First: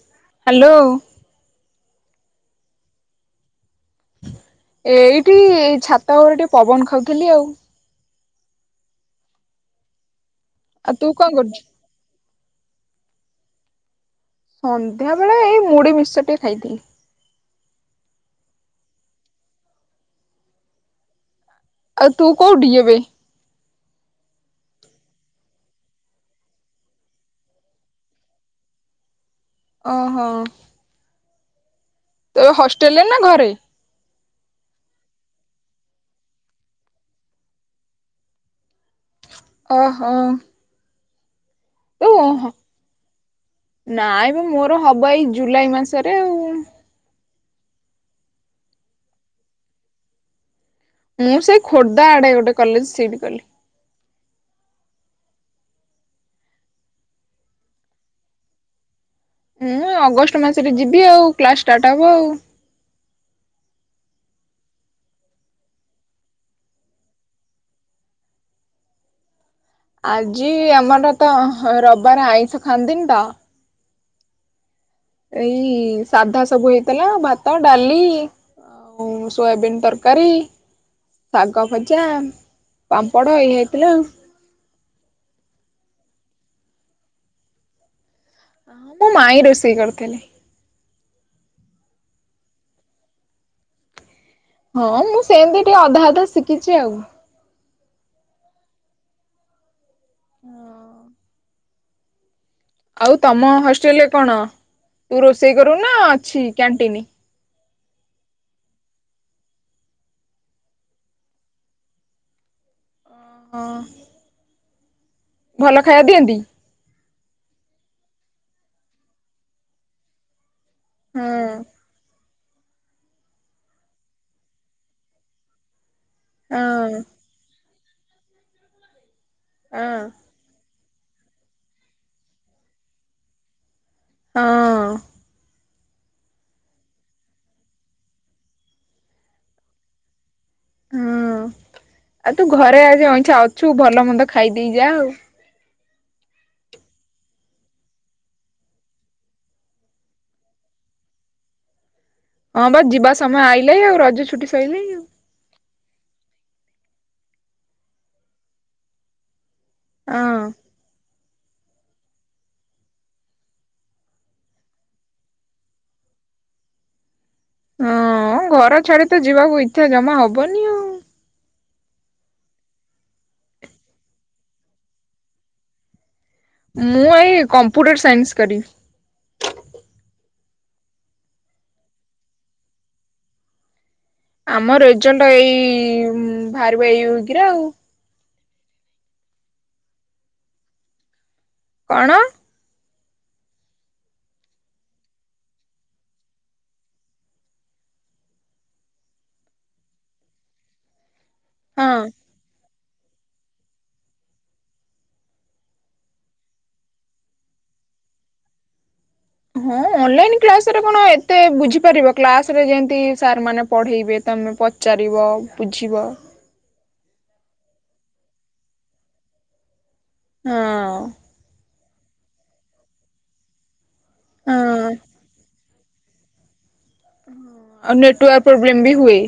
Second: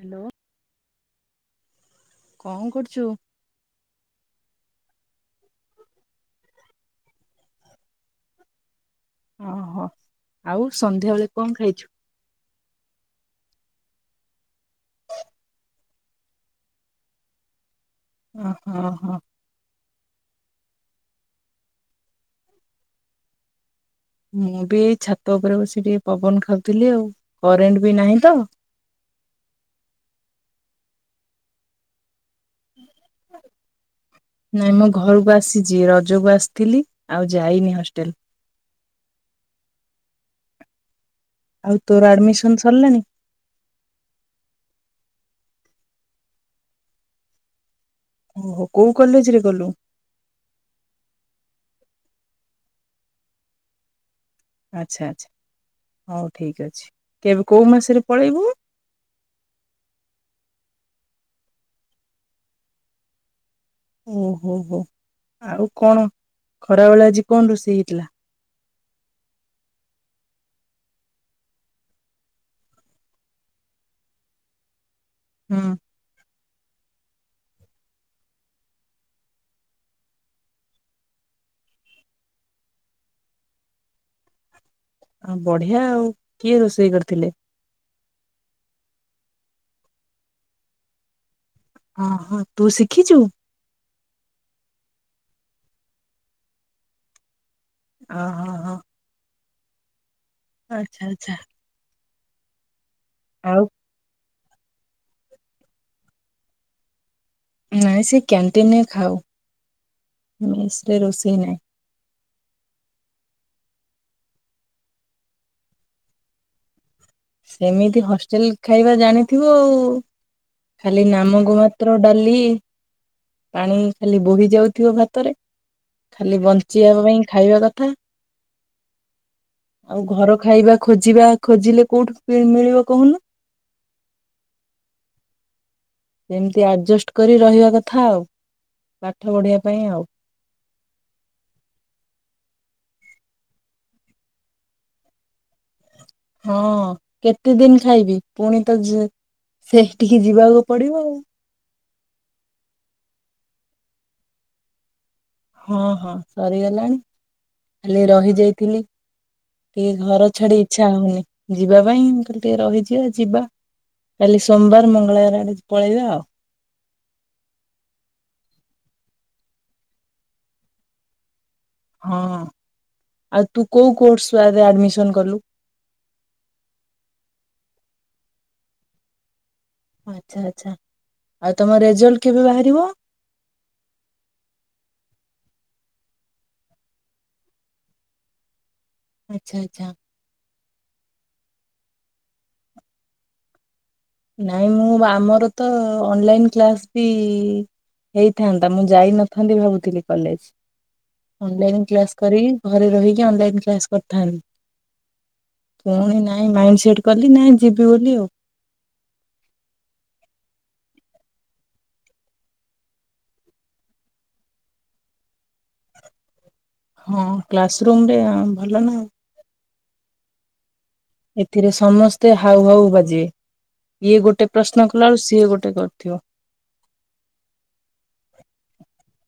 Hello. Hello. କଣ କରୁଛୁ। ଏଇଠି ଏ ଛାତ ପୋରେ ଟିକେ ପବନ ଖାଉଥିଲି ଆଉ। ଓହୋ ଆଉ ସନ୍ଧ୍ୟାବେେଳେ କଣ ଖାଇଚୁ। ସନ୍ଧ୍ୟା ବେଳେ ଏଇ ମୁଢି ମିକ୍ସଚର ଟେ ଖାଇଥିଲି। ହଁ ହଁ ହଁ। ଆଉ ତୁ କୋଉଠି ଏବେ। ମୁଁ ବି ଏଇ ଛାତ ଉପରେ ବସି ଟିକେ ପବନ ଖାଉଥିଲି ଆଉ କରେଣ୍ଟ ବି ନାହିଁ ତ। ଓହୋ! ତୁ ହଷ୍ଟେଲେ ନା ଘରେ। ନାଇଁ ମୁଁ ଘରକୁ ଆସିଛି ରଜକୁ ଆସିଥିଲି ଆଉ ଯାଇନି ହଷ୍ଟେଲ। ଓ ହ। ଆଉ ତୋର ଆଡମିସନ ସରିଲାଣି। ନାଇଁ ବେ ମୋର ହବ ଏଇ ଜୁଲାଇ ମାସରେ ଆଉ। ଓହୋ କୋଉ କଲେଜ ରେ କଲୁ। ମୁଁ ସେଇ ଖୋର୍ଦ୍ଧା ଆଡେ ଗୋଟେ କଲେଜ ସେଇଠି କଲି। ଆଚ୍ଛା ଆଚ୍ଛା ହଉ ଠିକ୍ ଅଛି କେବେ କୋଉ ମାସରେ ପଳେଇବୁ? ହୁଁ ଅଗଷ୍ଟ ମାସରେ ଯିବି ଆଉ କ୍ଲାସ ଷ୍ଟାର୍ଟ ହବ ଆଉ। ଓହୋ ହୋ ଆଉ କଣ ଖରାବେଳେ ଆଜି କଣ ରୋଷେଇ ହେଇଥିଲା। ଆଜି ଆମର ତ ହଁ ଅ ରବିବାର ଆଇଁଷ ଖାଆନ୍ତିନି ତ ହୁଁ ଏଇ ସାଧା ସବୁ ହେଇଥିଲା ଭାତ ଡାଲି ଆଉ ସୋୟାବିନ୍ ତରକାରୀ। ଶାଗ ଭଜା ପାମ୍ପଡ଼ ଏଇଆ ହେଇଥିଲା ଆଉ। ଆ ବଢିଆ ଆଉ କିଏ ରୋଷେଇ କରିଥିଲେ। ହଁ ମୋ ମାଇଁ ରୋଷେଇ କରିଥିଲେ। ହଁ ହଁ ତୁ ଶିଖିଚୁ? ହଁ ମୁଁ ସେମିତି ଟିକେ ଅଧା ଅଧା ଶିଖିଛି ଆଉ। ଓ ହଁ ହଁ। ହଁ। ଆଚ୍ଛା ଆଚ୍ଛା। ଆଉ ତମ ହଷ୍ଟେଲରେ କଣ ତୁ ରୋଷେଇ କରୁ ନା ଅଛି କ୍ୟାଣ୍ଟିନ? ନାଇଁ ସେ କ୍ୟାଣ୍ଟିନରେ ଖାଉ ମେସରେ ରୋଷେଇ ନାହିଁ। ହଁ। ଭଲ ଖାଇବା ଦିଅନ୍ତି। ସେମିତି ହଷ୍ଟେଲ ଖାଇବା ଜାଣିଥିବ ଆଉ ଖାଲି ହଁ ନାମ କୁ ମାତ୍ର। ପତ୍ର ଡାଲି ପାଣି ଖାଲି ବୋହି ଯାଉଥିବ ଭାତରେ। ଖାଲି ହଁ ବଞ୍ଚିବା ହଁ। ପାଇଁ ଖାଇବା କଥା ଆଉ ହଁ ଘର ଖାଇବା ଖୋଜିବା ଖୋଜିଲେ କୋଉଠୁ ମିଳିବ କହୁନୁ? ହଁ। ସେମିତି ଆଡଜଷ୍ଟ କରି ରହିବା କଥା ଆଉ ପାଠ ପଢିବା ପାଇଁ ଆଉ। ହଁ ଆଉ ତୁ ଘରେ ଆଜି ଅଇଁକା ଅଛୁ ଭଲ ମନ୍ଦ ଖାଇଦେଇ ଯାଆ ଆଉ। ହଁ କେତେ ଦିନ ଖାଇବି ପୁଣି ତ ସେଠିକି ଯିବାକୁ ପଡିବ ଆଉ ହଁ ବା ଯିବା ସମୟ ଆଇଲେ ଆଉ ରଜ ଛୁଟି ସଇଲେ ଆଉ ହଁ ହଁ ସରିଗଲାଣି ଖାଲି ରହିଯାଇଥିଲି ଏ ଘର ହଁ ଛାଡି ଇଚ୍ଛା ହଉନି ଯିବା ପାଇଁ ମୁଁ କହିଲି ଟିକେ ରହିଯିବା ଯିବା। କାଲି ସୋମବାର ମଙ୍ଗଳବାର ଆଡେ ପଳେଇବା ଆଉ ହଁ ଘର ଛାଡି ତ ଯିବାକୁ ଇଚ୍ଛା ଜମା ହବନି। ଆଉ। ହଁ ଆଉ ତୁ କୋଉ କୋର୍ସରେ ଆଡମିସନ କଲୁ? ମୁଁ ଏଇ କମ୍ପ୍ୟୁଟର ସାଇନ୍ସ କରିବି। ଆଛା ଆଛା ଆଉ ତମ ରେଜଲ୍ଟ କେବେ ବାହାରିବ? ଆମ ରେଜଲ୍ଟ ଏଇ ବାହାରିବ ଏଇ ୱିକ୍ ରେ ଆଉ ଆଚ୍ଛା ଆଚ୍ଛା। କଣ? ନାଇଁ ମୁଁ ଆମର ତ ଅନଲାଇନ କ୍ଲାସ ବି ହେଇଥାନ୍ତା ମୁଁ ଯାଇନଥାନ୍ତି ଭାବୁଥିଲି କଲେଜ ଅନଲାଇନ କ୍ଲାସ ହଁ କରିବି। ଘରେ ରହିକି ଅନଲାଇନ୍ କ୍ଲାସ କରିଥାନ ପୁଣି ନାଇଁ ମାଇଣ୍ଡ ସେଟ କଲି ନାଇଁ ଯିବି ବୋଲି ଆଉ। ହଁ ଅନଲାଇନ୍ କ୍ଲାସରେ କଣ ଏତେ ବୁଝିପାରିବ କ୍ଲାସ ରେ ଯେମତି ସାର୍ ମାନେ ପଢେଇବେ ତମେ ପ ପଚାରିବ ବୁଝିବ? ହଁ କ୍ଲାସରୁୁମରେ ଭଲ ନା। ହଁ। ଏଥିରେ ସମସ୍ତେ ହାଉ ହାଉ ବାଜିବେ। ଇଏ ଗୋଟେ ପ୍ରଶ୍ନ ହଁ କଲା ବେଳେକୁ ସିଏ ଗୋଟେ କରୁଥିବ? ହଁ। ଆଉ ନେଟୱାର୍କ ପ୍ରୋବ୍ଲେମ୍ ବି ହୁଏ।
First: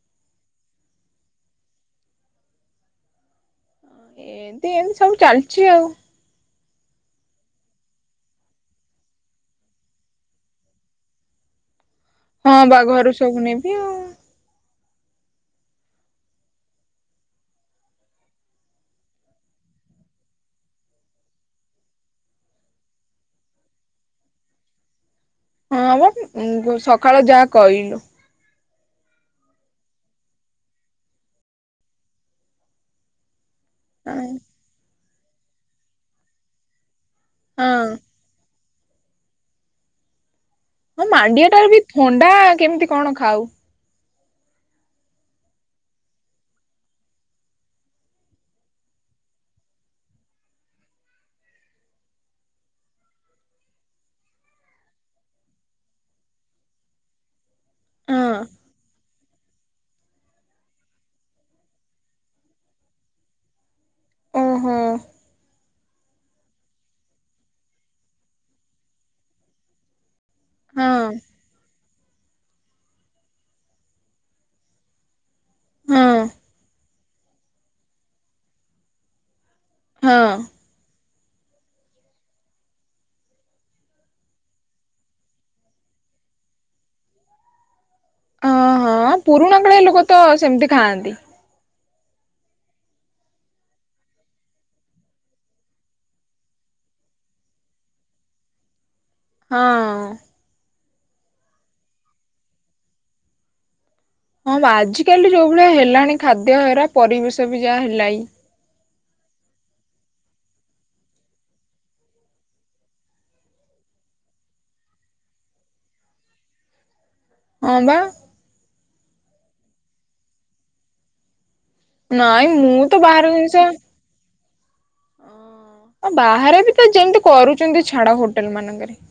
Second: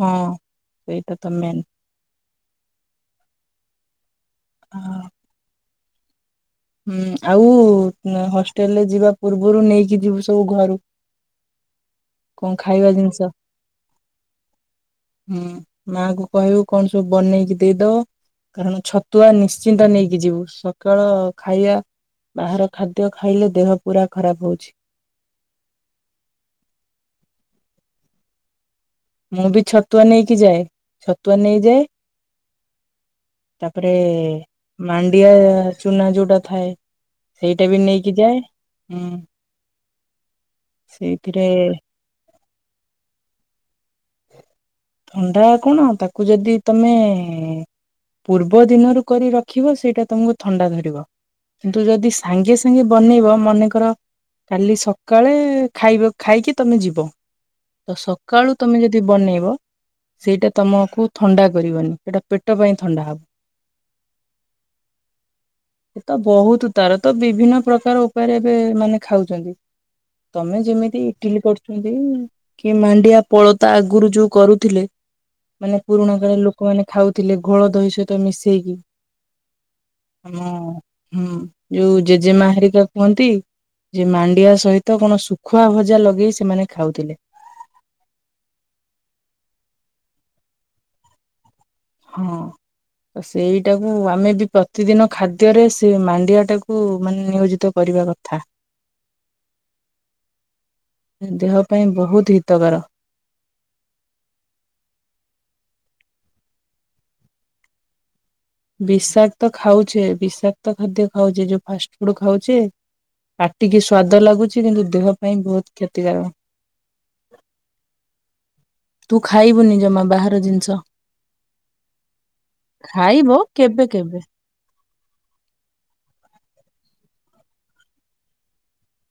ହଁ ସେଇଟା ତ ମେନ୍। ଏନ୍ତି ଏମିତି ସବୁ ଚାଲିଛି ଆଉ। ହୁଁ ଆଉ ହଷ୍ଟେଲ ଯିବା ପୂର୍ବରୁ ନେଇକି ଯିବୁ ସବୁ ଘରୁ। କଣ ହଁ ବା ଖାଇବା ଘରୁ ଜିନିଷ? ସବୁ ନେବି ଆଉ। ହୁଁ ମାଙ୍କୁୁ କହିବୁ କଣ ସବୁ ବନେଇକି ଦେଇଦବ? କାରଣ ଛତୁଆ ନିଶ୍ଚିନ୍ତ ନେଇକି ଯିବୁ ସକାଳ ଖାଇବା ବାହାର ଖାଦ୍ୟ ଖାଇଲେ ଦେହ ପୁରା ଖରାପ ହଉଛି। ହଁ ବା ଉଁ, ଯୋଉ ସକାଳ ଯା କଇଲୁ। ମୁଁ ବି ଛତୁଆ ନେଇକି ଯାଏ, ଛତୁଆ ନେଇଯାଏ। ତାପରେ ହଁ। ମାଣ୍ଡିଆ ଚୁନା ଯୋଉଟା ଥାଏ ସେଇଟା ବି ହଁ। ନେଇକି ଯାଏ ଉଁ,। ହଁ ମାଣ୍ଡିଆ ଟା ସେଇଥିରେ ବି ଥଣ୍ଡା କେମିତି କଣ ଖାଉ? ଥଣ୍ଡା କଣ ତାକୁ ଯଦି ତୋମେ ପୂର୍ବ ଦିନରୁ କରି ରଖିବ ସେଇଟା ତୋମକୁ ଥଣ୍ଡା ଧରିବ। କିନ୍ତୁ ଯଦି ସାଙ୍ଗେ ସାଙ୍ଗେ ବନେଇବ ମନେକର କାଲି ସକାଳେ ଖାଇବ ଖାଇକି ତୋମେ ଯିବ। ତ ହଁ ସକାଳୁ ତୋମେ ଯଦି ବନେଇବ ସେଇଟା ତୋମକୁ ଥଣ୍ଡା କରିବନି ସେଇଟା ପେଟ ପାଇଁ ଥଣ୍ଡା ହବ। ଓ ହୋ। ଏ ତ ବହୁତ ତାର ତ ବିଭିନ୍ନ ପ୍ରକାର ଉପାୟରେ ଏବେ ମାନେ ଖାଉଛନ୍ତି। ତୋମେ ହଁ ଯେମିତି ଇଟିଲି କରୁଛନ୍ତି କି ମାଣ୍ଡିଆ ପଳତା ଆଗରୁ ଯୋଉ କରୁ ଥିଲେ, ମାନେ ହଁ ପୁରୁଣା କାଳିଆ ଲୋକମାନେ ଖାଉଥିଲେ ଘୋଳ ଦହି ସହିତ ମିଶେଇକି, ହଁ ଆମ ହୁଁ, ଯୋଉ ଜେଜେମା ହାରିକା କୁହନ୍ତି ଯେ ମାଣ୍ଡିଆ ସହିତ କଣ ଶୁଖୁଆ ଭଜା ଲଗେଇ ସେମାନେ ଖାଉଥିଲେ। ଅ, ହଁ ପୁରୁଣା କାଳିଆ ଲୋକ ତ ସେମିତି ଖାଆନ୍ତି। ହଁ। ତ ସେଇଟାକୁ ଆମେ ବି ପ୍ରତିଦିନ ଖାଦ୍ୟରେ ସେ ମାଣ୍ଡିଆ ଟାକୁ ମାନେ ନିୟୋଜିତ କରିବା କଥା। ହଁ। ଏ ଦେହ ପାଇଁ ବହୁତ ହିତକର। ହଁ ବା ଆଜିକାଲି ଯୋଉ ଭଳିଆ ହେଲାଣି ଖାଦ୍ୟ ହେରା ପରିବେଶ ବି ଯାହା ହେଲାଇ। ବିଷାକ୍ତ ଖାଉଛେ, ବିଷାକ୍ତ ଖାଦ୍ୟ ଖାଉଛେ, ଯୋଉ ଫାଷ୍ଟ ଫୁଡ୍ ଖାଉଛେ ପାଟିକି ସ୍ଵାଦ ଲାଗୁଛି କିନ୍ତୁ ଦେହ ପାଇଁ ବହୁତ କ୍ଷତିକାରକ। ହଁ ବା। ତୁ ଖାଇବୁନି ଜମା ବାହାର ଜିନିଷ। ନାଇଁ ମୁଁ ତ ବାହାର ଖାଇବ ଜିନିଷ କେବେ କେବେ। ଓ ବାହାରେ ବି ତ ଯେମିତି କରୁଛନ୍ତି ଛାଡ ହୋଟେଲ୍ ମାନଙ୍କରେ।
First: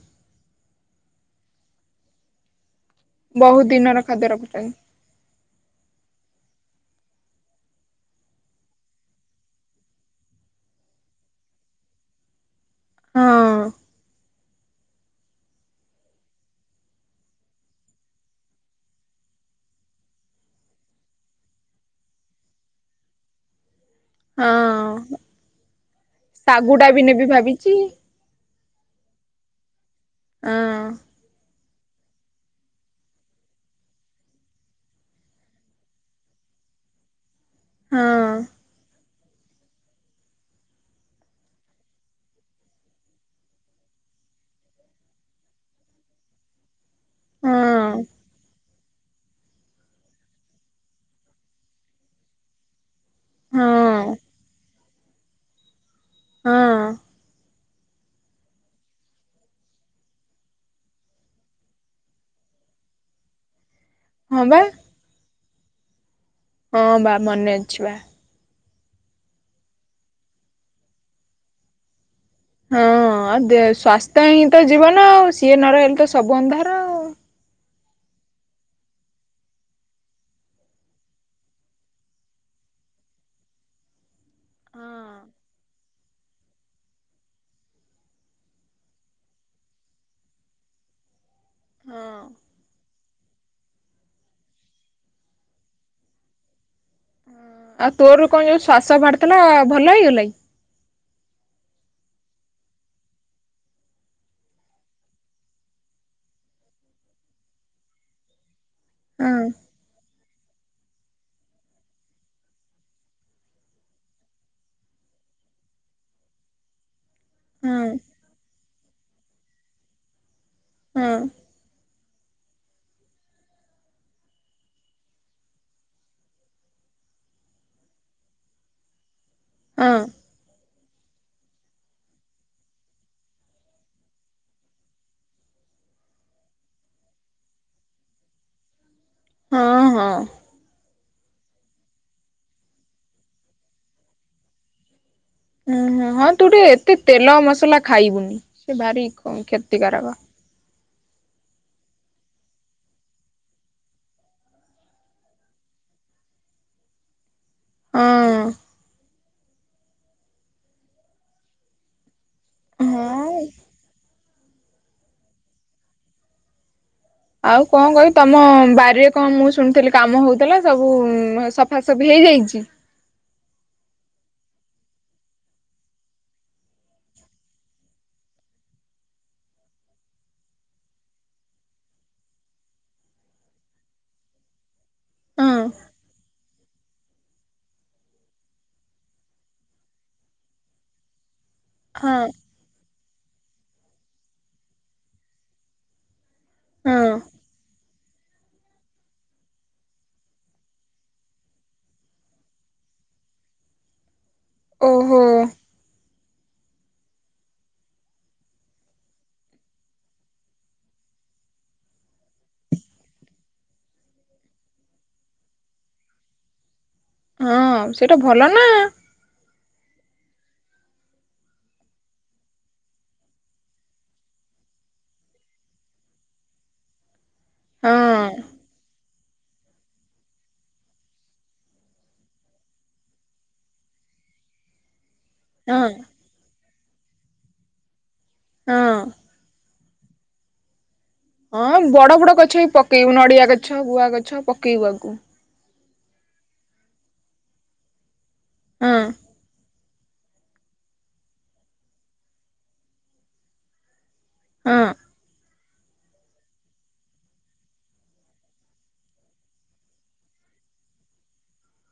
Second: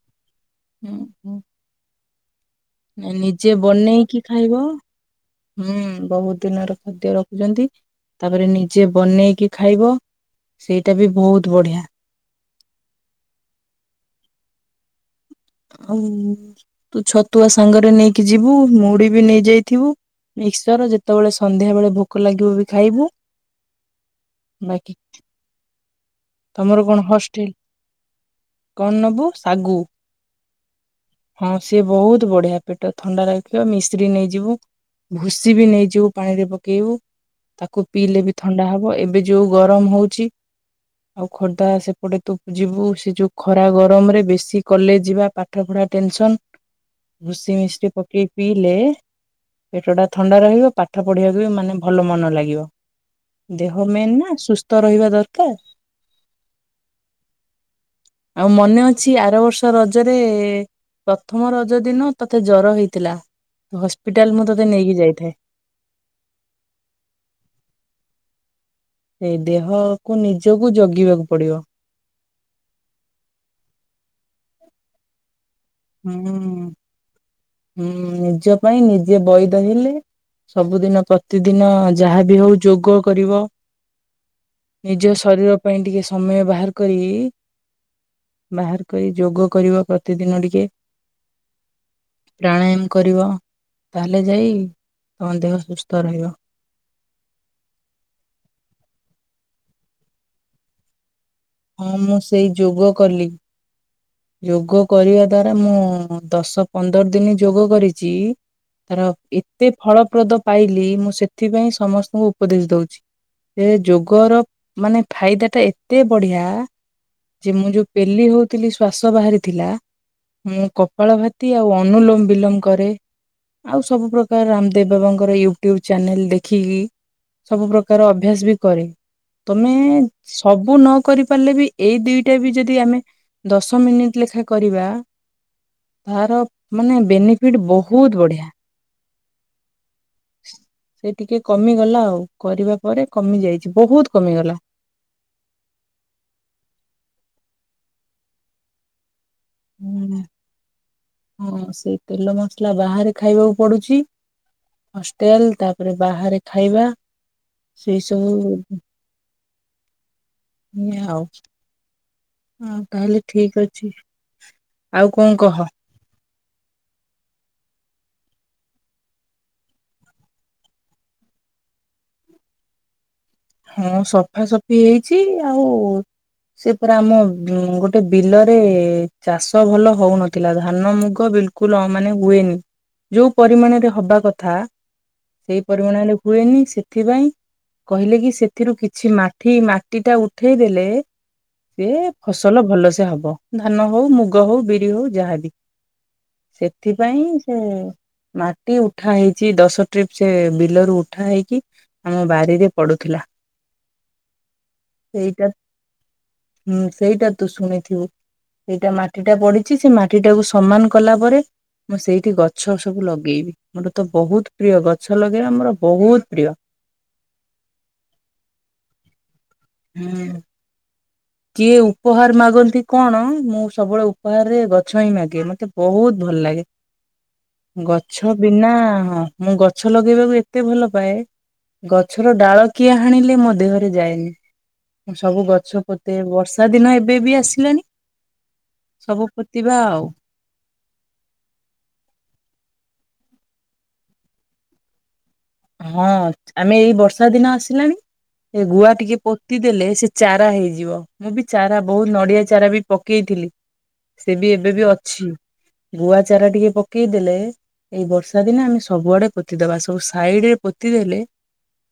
ହୁଁ, ହୁଁ। ଏ ନିଜେ ବହୁତ ଦିନର ବନେଇକି ଖାଦ୍ୟ ଖାଇବ ରଖୁଛନ୍ତି ହୁଁ, ବହୁତ ଦିନରେ ଖାଦ୍ୟ ରଖୁଚନ୍ତି, ତାପରେ ନିଜେ ବନେଇକି ଖାଇବ ସେଇଟା ବି ବହୁତ ବଢିଆ। ହଁ। ଆଉ ତୁ ଛତୁଆ ସାଙ୍ଗରେ ନେଇକି ଯିବୁ, ମୁଢିବି ନେଇ ଯାଇଥିବୁ। ମିକ୍ସଚର ଯେତେବେଳେ ସନ୍ଧ୍ୟା ବେଳେ ଭୋକ ଲାଗିବ ବି ଖାଇବୁ। ବାକି ହଁ ତୋମର ଶାଗୁଟା ବି କଣ ନେବି ହଷ୍ଟେଲ୍? ଭାବିଛି କଣ ନବୁ ଶାଗୁ? ଆଁ, ହଁ ସିଏ ବହୁତ ବଢିଆ ପେଟ ଥଣ୍ଡା ରଖିବ, ମିଶ୍ରୀ ନେଇଯିବୁ। ଭୁସି ବି ନେଇଯିବୁ ପାଣିରେ ପକେଇବୁ, ତାକୁ ହଁ ପିଇଲେ ବି ଥଣ୍ଡା ହବ। ଏବେ ଯୋଉ ଗରମ ହଉଛି। ଆଉ ଖୋର୍ଦ୍ଧା ସେପଟେ ତୁ ଯିବୁ, ସେ ଯୋଉ ଖରା ଗରମ ରେ ବେଶୀ କଲେ ଜ ଯିବା ପାଠ ପଢା ଟେନସନ, ଭୁସି ହଁ ମିଶ୍ରୀ ପକେଇ ପିଇଲେ ପେଟ ଟା ଥଣ୍ଡା ରହିବ, ପାଠ ପଢିବାକୁ ବି ମାନେ ଭଲ ମନ ଲାଗିବ। ଦେହ ମେନ୍ ହଁ ନା ସୁସ୍ଥ ରହିବା ଦରକାର। ହଁ। ଆଉ ମନେ ଅଛି ଆର ବର୍ଷ ରଜରେ ପ୍ରଥମ ରଜ ଦିନ ତୋତେ ଜର ହେଇଥିଲା। ହସ୍ପିଟାଲ ହଁ ମୁଁ ବା ତୋତେ ନେଇକି ଯାଇଥାଏ। ହଁ ବା ମନେ ଅଛି ବା। ଏଇ ଦେହକୁ ନିଜକୁ ଜଗିବାକୁ ପଡିବ। ହଁ ଆ ଦେ ସ୍ଵାସ୍ଥ୍ୟ ହିଁ ତ ଜୀବନ ଆଉ ସିଏ ନ ରହି ହୁଁ ହୁଁ ନିଜ ପାଇଁ ନିଜେ ବଇଦ ହେଲେ ସବୁଦିନ ପ୍ରତିଦିନ ଯାହାବି ହଉ ଯୋଗ କରିବ। ହଁ ନିଜ ଶରୀର ପାଇଁ ଟିକେ ସମୟ ବାହାର କରିକି ବାହାର କରି ଯୋଗ କରିବ ପ୍ରତିଦିନ ଟିକେ। ହଁ ପ୍ରାଣାୟାମ କରିବ, ତାହେଲେ ଯାଇ ତମ ଦେହ ସୁସ୍ଥ ରହିବ। ଆଉ ତୋର କଣ ଯୋଉ ଶ୍ଵାସ ବାହାରିଥିଲା ଭଲ ହେଇଗଲାକି? ହଁ ମୁଁ ସେଇ ଯୋଗ କଲି। ଯୋଗ କରିବା ଦ୍ଵାରା ମୁଁ ଦଶ ପନ୍ଦର ଦିନ ଯୋଗ କରିଚି ତାର ହଁ ଏତେ ଫଳପ୍ରଦ ପାଇଲି ମୁଁ ସେଥିପାଇଁ ସମସ୍ତଙ୍କୁ ଉପଦେଶ ଦଉଚି। ଏ ଯୋଗର ମାନେ ଫାଇଦା ଟା ଏତେ ବଢିଆ ଯେ ମୁଁ ହଁ ଯୋଉ ପେଲି ହଉଥିଲି ଶ୍ଵାସ ବାହାରିଥିଲା, ମୁଁ ହଁ କପାଳ ଭାତି ଆଉ ଆ ଅନୁଲୋମ ବିଲୋମ କରେ। ଆଉ ସବୁ ପ୍ର୍ରକାର ରାମଦେବ ବାବାଙ୍କର ୟୁଟ୍ୟୁବ ଚ୍ୟାନେଲ ଦେଖିକି ସବୁ ପ୍ରକାର ଅଭ୍ୟାସ ବି କରେ। ତମେ ହଁ ସବୁ ନ କରି ପାରିଲେ ବି ଏଇ ଦିଇଟା ବି ଯଦି ଆମେ ଦଶ ମିନିଟ୍ ଲେଖା କରିବା ତାର ମାନେ ବେନିଫିଟ ବହୁତ ବଢିଆ। ହଁ ହଁ। ସେ ଟିକେ କମିଗଲା ଆଉ କରିବା ପରେ କମି ଯାଇଚି ବହୁତ କମିଗଲା। ଉୁଁ ହୁଁ ହଁ ତୁ ଟିକେ ଏତେ ତେଲ ମସଲା ଖାଇବୁନି ସେ ଭାରି କ କ୍ଷ ହୁଁ ହଁ ସେ ତେଲ ମସଲା ବାହାରେ ଖାଇବାକୁ ପଡୁଚି। ହଷ୍ଟେଲ ତାପରେ ବାହାରେ ଖାଇବା ହଁ ସେଇ ସବୁ ଏଇଆ ଆଉ ଆଉ ତାହେଲେ ହଁ। ଠିକ ଅଛି। ଆଉ କଣ କହ। ଆଉ କଣ କହିବି ତମ ବାରିରେ କଣ ମୁଁ ଶୁଣିୁଥିଲି କାମ ହଉଥିଲା ସବୁ ସଫାସଫି ହେଇଯାଇଚି। ହଁ ସଫା ସଫି ହେଇଚି ଆଉ ସେ ପରା ଆମ ଗୋଟେ ବିଲରେ ଚାଷ ଭଲ ହଉନଥିଲା ଧାନ ମୁଗ ବିଲ କୁଲ ଅ ମାନେ ହୁଏନି। ଯୋଉ ପରିମାଣରେ ହବା କଥା ହଁ ସେଇ ପରିମାଣରେ ହୁଏନି ସେଥିପାଇଁ କହିଲେ କି ସେଥିରୁ କିଛି ମାଠି ମାଟି ଟା ଉଠେଇଦେଲେ ସିଏ ହଁ ଫସ ସଲ ଭଲସେ ହବ। ଧାନ ହୋଉ ମୁଗ ହୋଉ ବିରି ହୋଉ ଯାହାବି। ହଁ ସେଥିପାଇଁ ସେ ମାଟି ଉଠା ହେଇଚି ଦଶ ଟ୍ରିପ୍ ସେ ବିଲରୁ ଉଠା ହେଇକି ଆମ ବାଡ଼ିରେ ପଡୁଥିଲା। ଓହୋ ସେଇଟା ହୁଁ ସେଇଟା ତୁ ଶୁଣିଥିବୁ। ଏଇଟା ମାଟିଟା ପଡ଼ିଚି ସେ ମାଟିଟାକୁ ସମାନ କଲାପରେ ମୁଁ ସେଇଠି ଗଛ ସବୁ ଲଗେଇବି। ମୋର ତ ବହୁତ ପ୍ରିୟ ଗଛ ଲଗେଇବା ମୋର ବହୁତ ପ୍ରିୟ। ହଁ ସେଟା ଭଲ ନା। ହୁଁ କିଏ ଉପହାର ମାଗନ୍ତି କଣ ମୁଁ ସବୁବେଳେ ଉପହାରରେ ଗଛ ହିଁ ମାଗେ। ମତେ ବହୁତ ଭଲଲାଗେ। ହଁ ଗଛ ବିନା ହଁ ମୁଁ ଗଛ ଲଗେଇବାକୁ ଏତେ ଭଲ ପାଏ। ଗଛର ଡାଳ କିଏ ହାଣିଲେ ମୋ ଦେହରେ ଯାଏନି। ସବୁ ଗଛ ହଁ ପୋତେ ବର୍ଷା ଦିନ ଏବେ ବି ଆସିଲାଣିି। ହଁ ସବୁ ପୋତିବା ଆଉ। ହଁ ବଡ଼ ବଡ଼ ଗଛ ବି ପକେଇବୁ। ନଡ଼ିଆ ଗଛ ଗୁଆ ଗଛ ପକେଇବୁ ଆଗକୁ। ହଁ ଆମେ ଏଇ ବର୍ଷା ଦିନ ଆସିଲାଣି। ଏଇ ଗୁଆ ହଁ ଟିକେ ପୋତିଦେଲେ। ସେ ଚାରା ହେଇଯିବ। ମୁଁ ବି ଚାରା ବହୁତ ନଡ଼ିଆ ଚାରା ବି ପକେଇଥିଲି। ସେ ବି ଏବେ ହଁ ବି ଅଛି। ଗୁଆ ଚାରା ଟିକେ ପକେଇଦେଲେ ଏଇ ବର୍ଷା ଦିନେ ଆମେ ସବୁଆଡ଼େ ପୋତିଦବା ସବୁ ସା ସାଇଡ୍ ରେ ପୋତିଦେଲେ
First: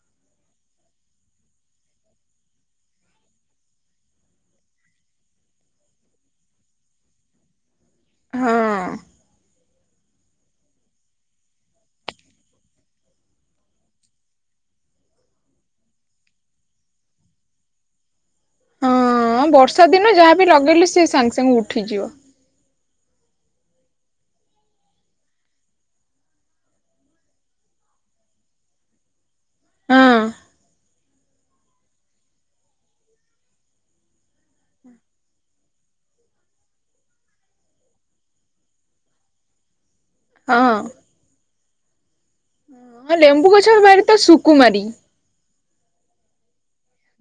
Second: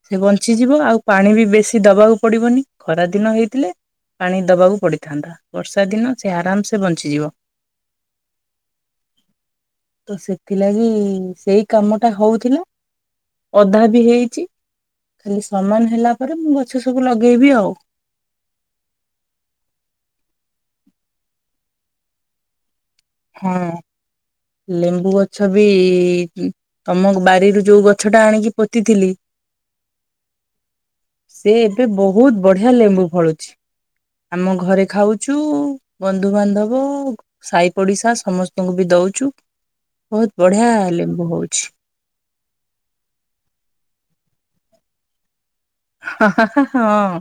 ସେ ବଞ୍ଚିଯିବ ଆଉ ପାଣି ବି ବେଶୀ ଦବାକୁ ପଡ଼ିବନି। ଖରାଦିନ ହେଇଥିଲେ ପାଣି ଦବାକୁ ପଡିଥାନ୍ତା। ବର୍ଷା ଦିନ ସେ ଆରାମ ସେ ବଞ୍ଚିଯିବ। ହଁ ତ ସେଥିଲାଗି ସେଇ କାମ ଟା ହଉଥିଲା। ଅଧା ବି ହେଇଛି ଖାଲି ସମାନ ହେଲା ପରେ ମୁଁ ଗଛ ସବୁ ଲଗେଇବି ଆଉ। ହଁ ବର୍ଷା ଦିନ ଯାହାବି ଲଗେଇଲେ ସିଏ ସାଙ୍ଗେ ସାଙ୍ଗେ ଉଠିଯିବ। ହଁ ଲେମ୍ବୁ ଗଛ ବି ତମ ବାରିରୁ ଯୋଉ ଗଛ ଟା ଆଣିକି ପୋତିଥିଲି। ହଁ ସେ ଏବେ ବହୁତ ବଢ଼ିଆ ଲେମ୍ବୁ ଫଳୁଛି। ଆମ ଘରେ ଖାଉଛୁ। ବନ୍ଧୁ ବାନ୍ଧବ ସାଇ ପଡ଼ିଶା ସମସ୍ତଙ୍କୁ ବି ଦୋଉଛୁ। ବହୁତ୍ ହଁ ବଢ଼ିଆ ଲେମ୍ବୁ ହୋଉଛି। ହଁ ଲେମ୍ବୁ ଗଛ ଭାରି ତ ସୁକୁମାରୀ। ହଁ ହଁ ହଁ ହଁ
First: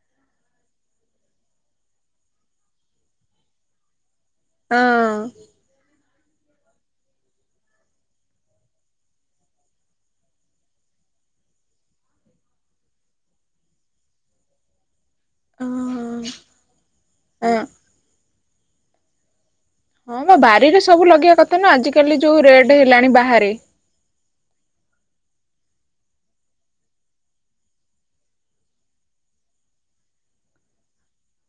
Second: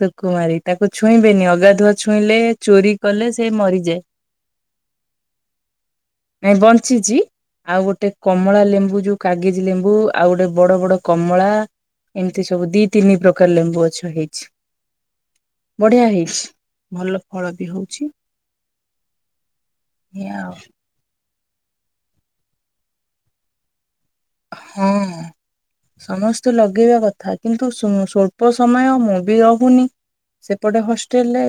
ସୁକୁମାରି ତାକୁ ଛୁଇଁବେନି। ଅଗାଧୁଆ ଛୁଇଁଲେ ଚୋରି କଲେ ସେ ମରିଯାଏ। [inaudible] ତ ଏ ବଞ୍ଚିଚି। ଆଉ ଗୋଟେ କମଳା ଲେମ୍ବୁ ଯୋଉ କାଗେଜି ଲେମ୍ବୁ ଆଉ ଗୋଟେ ବଡ଼ ବଡ଼ କମଳା। ଏମିତି ସବୁ ଦି ତିନି ପ୍ରକାର ଲେମ୍ବୁ ଗଛ ହେଇଛି। ହଁ ବଢ଼ିଆ ହେଇଚି। ଭଲ ଫଳ ହଁ ବି ହଉଚି। ହଁ ବା ବାରିରେ ସବୁ ଲଗେଇବା କଥା ନା ଆଜିକାଲି ଯୋଉ ରେଟ ହେଲାଣି ବାହାରେ। ହଁ ସମସ୍ତେ ଲଗେଇବା କଥା। କିନ୍ତୁ ସୁ ସ୍ୱଳ୍ପ ସମୟ ମୁଁ ବି ଅହୁନି। ସେପଟେ ହଷ୍ଟେଲରେ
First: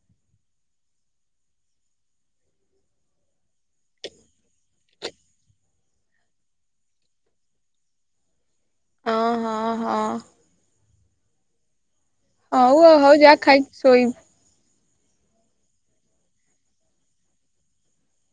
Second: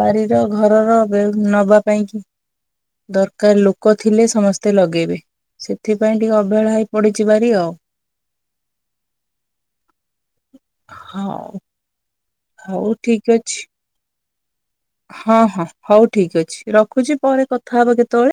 ବାରିର ଘରର ବେଉ ନବା ପାଇଁ କି ଦରକାର ଲୋକ ଥିଲେ ସମସ୍ତେ ଲଗେଇବେ। ସେଥିପାଇଁ ଟିକେ ଅବେହେଳା ହେଇ ପଡ଼ିଛି ବାରି ଆଉ। ହଁ ହଁ ହଁ ହୋଉ ହଉ- ହଉ ଯା ଖାଇକି ଶୋଇବୁ। ହଁ- ହଁ ହଉ ଠିକ୍ ଅଛି ରଖୁଚି ପରେ କଥା ହବ କେତେବେଳେ।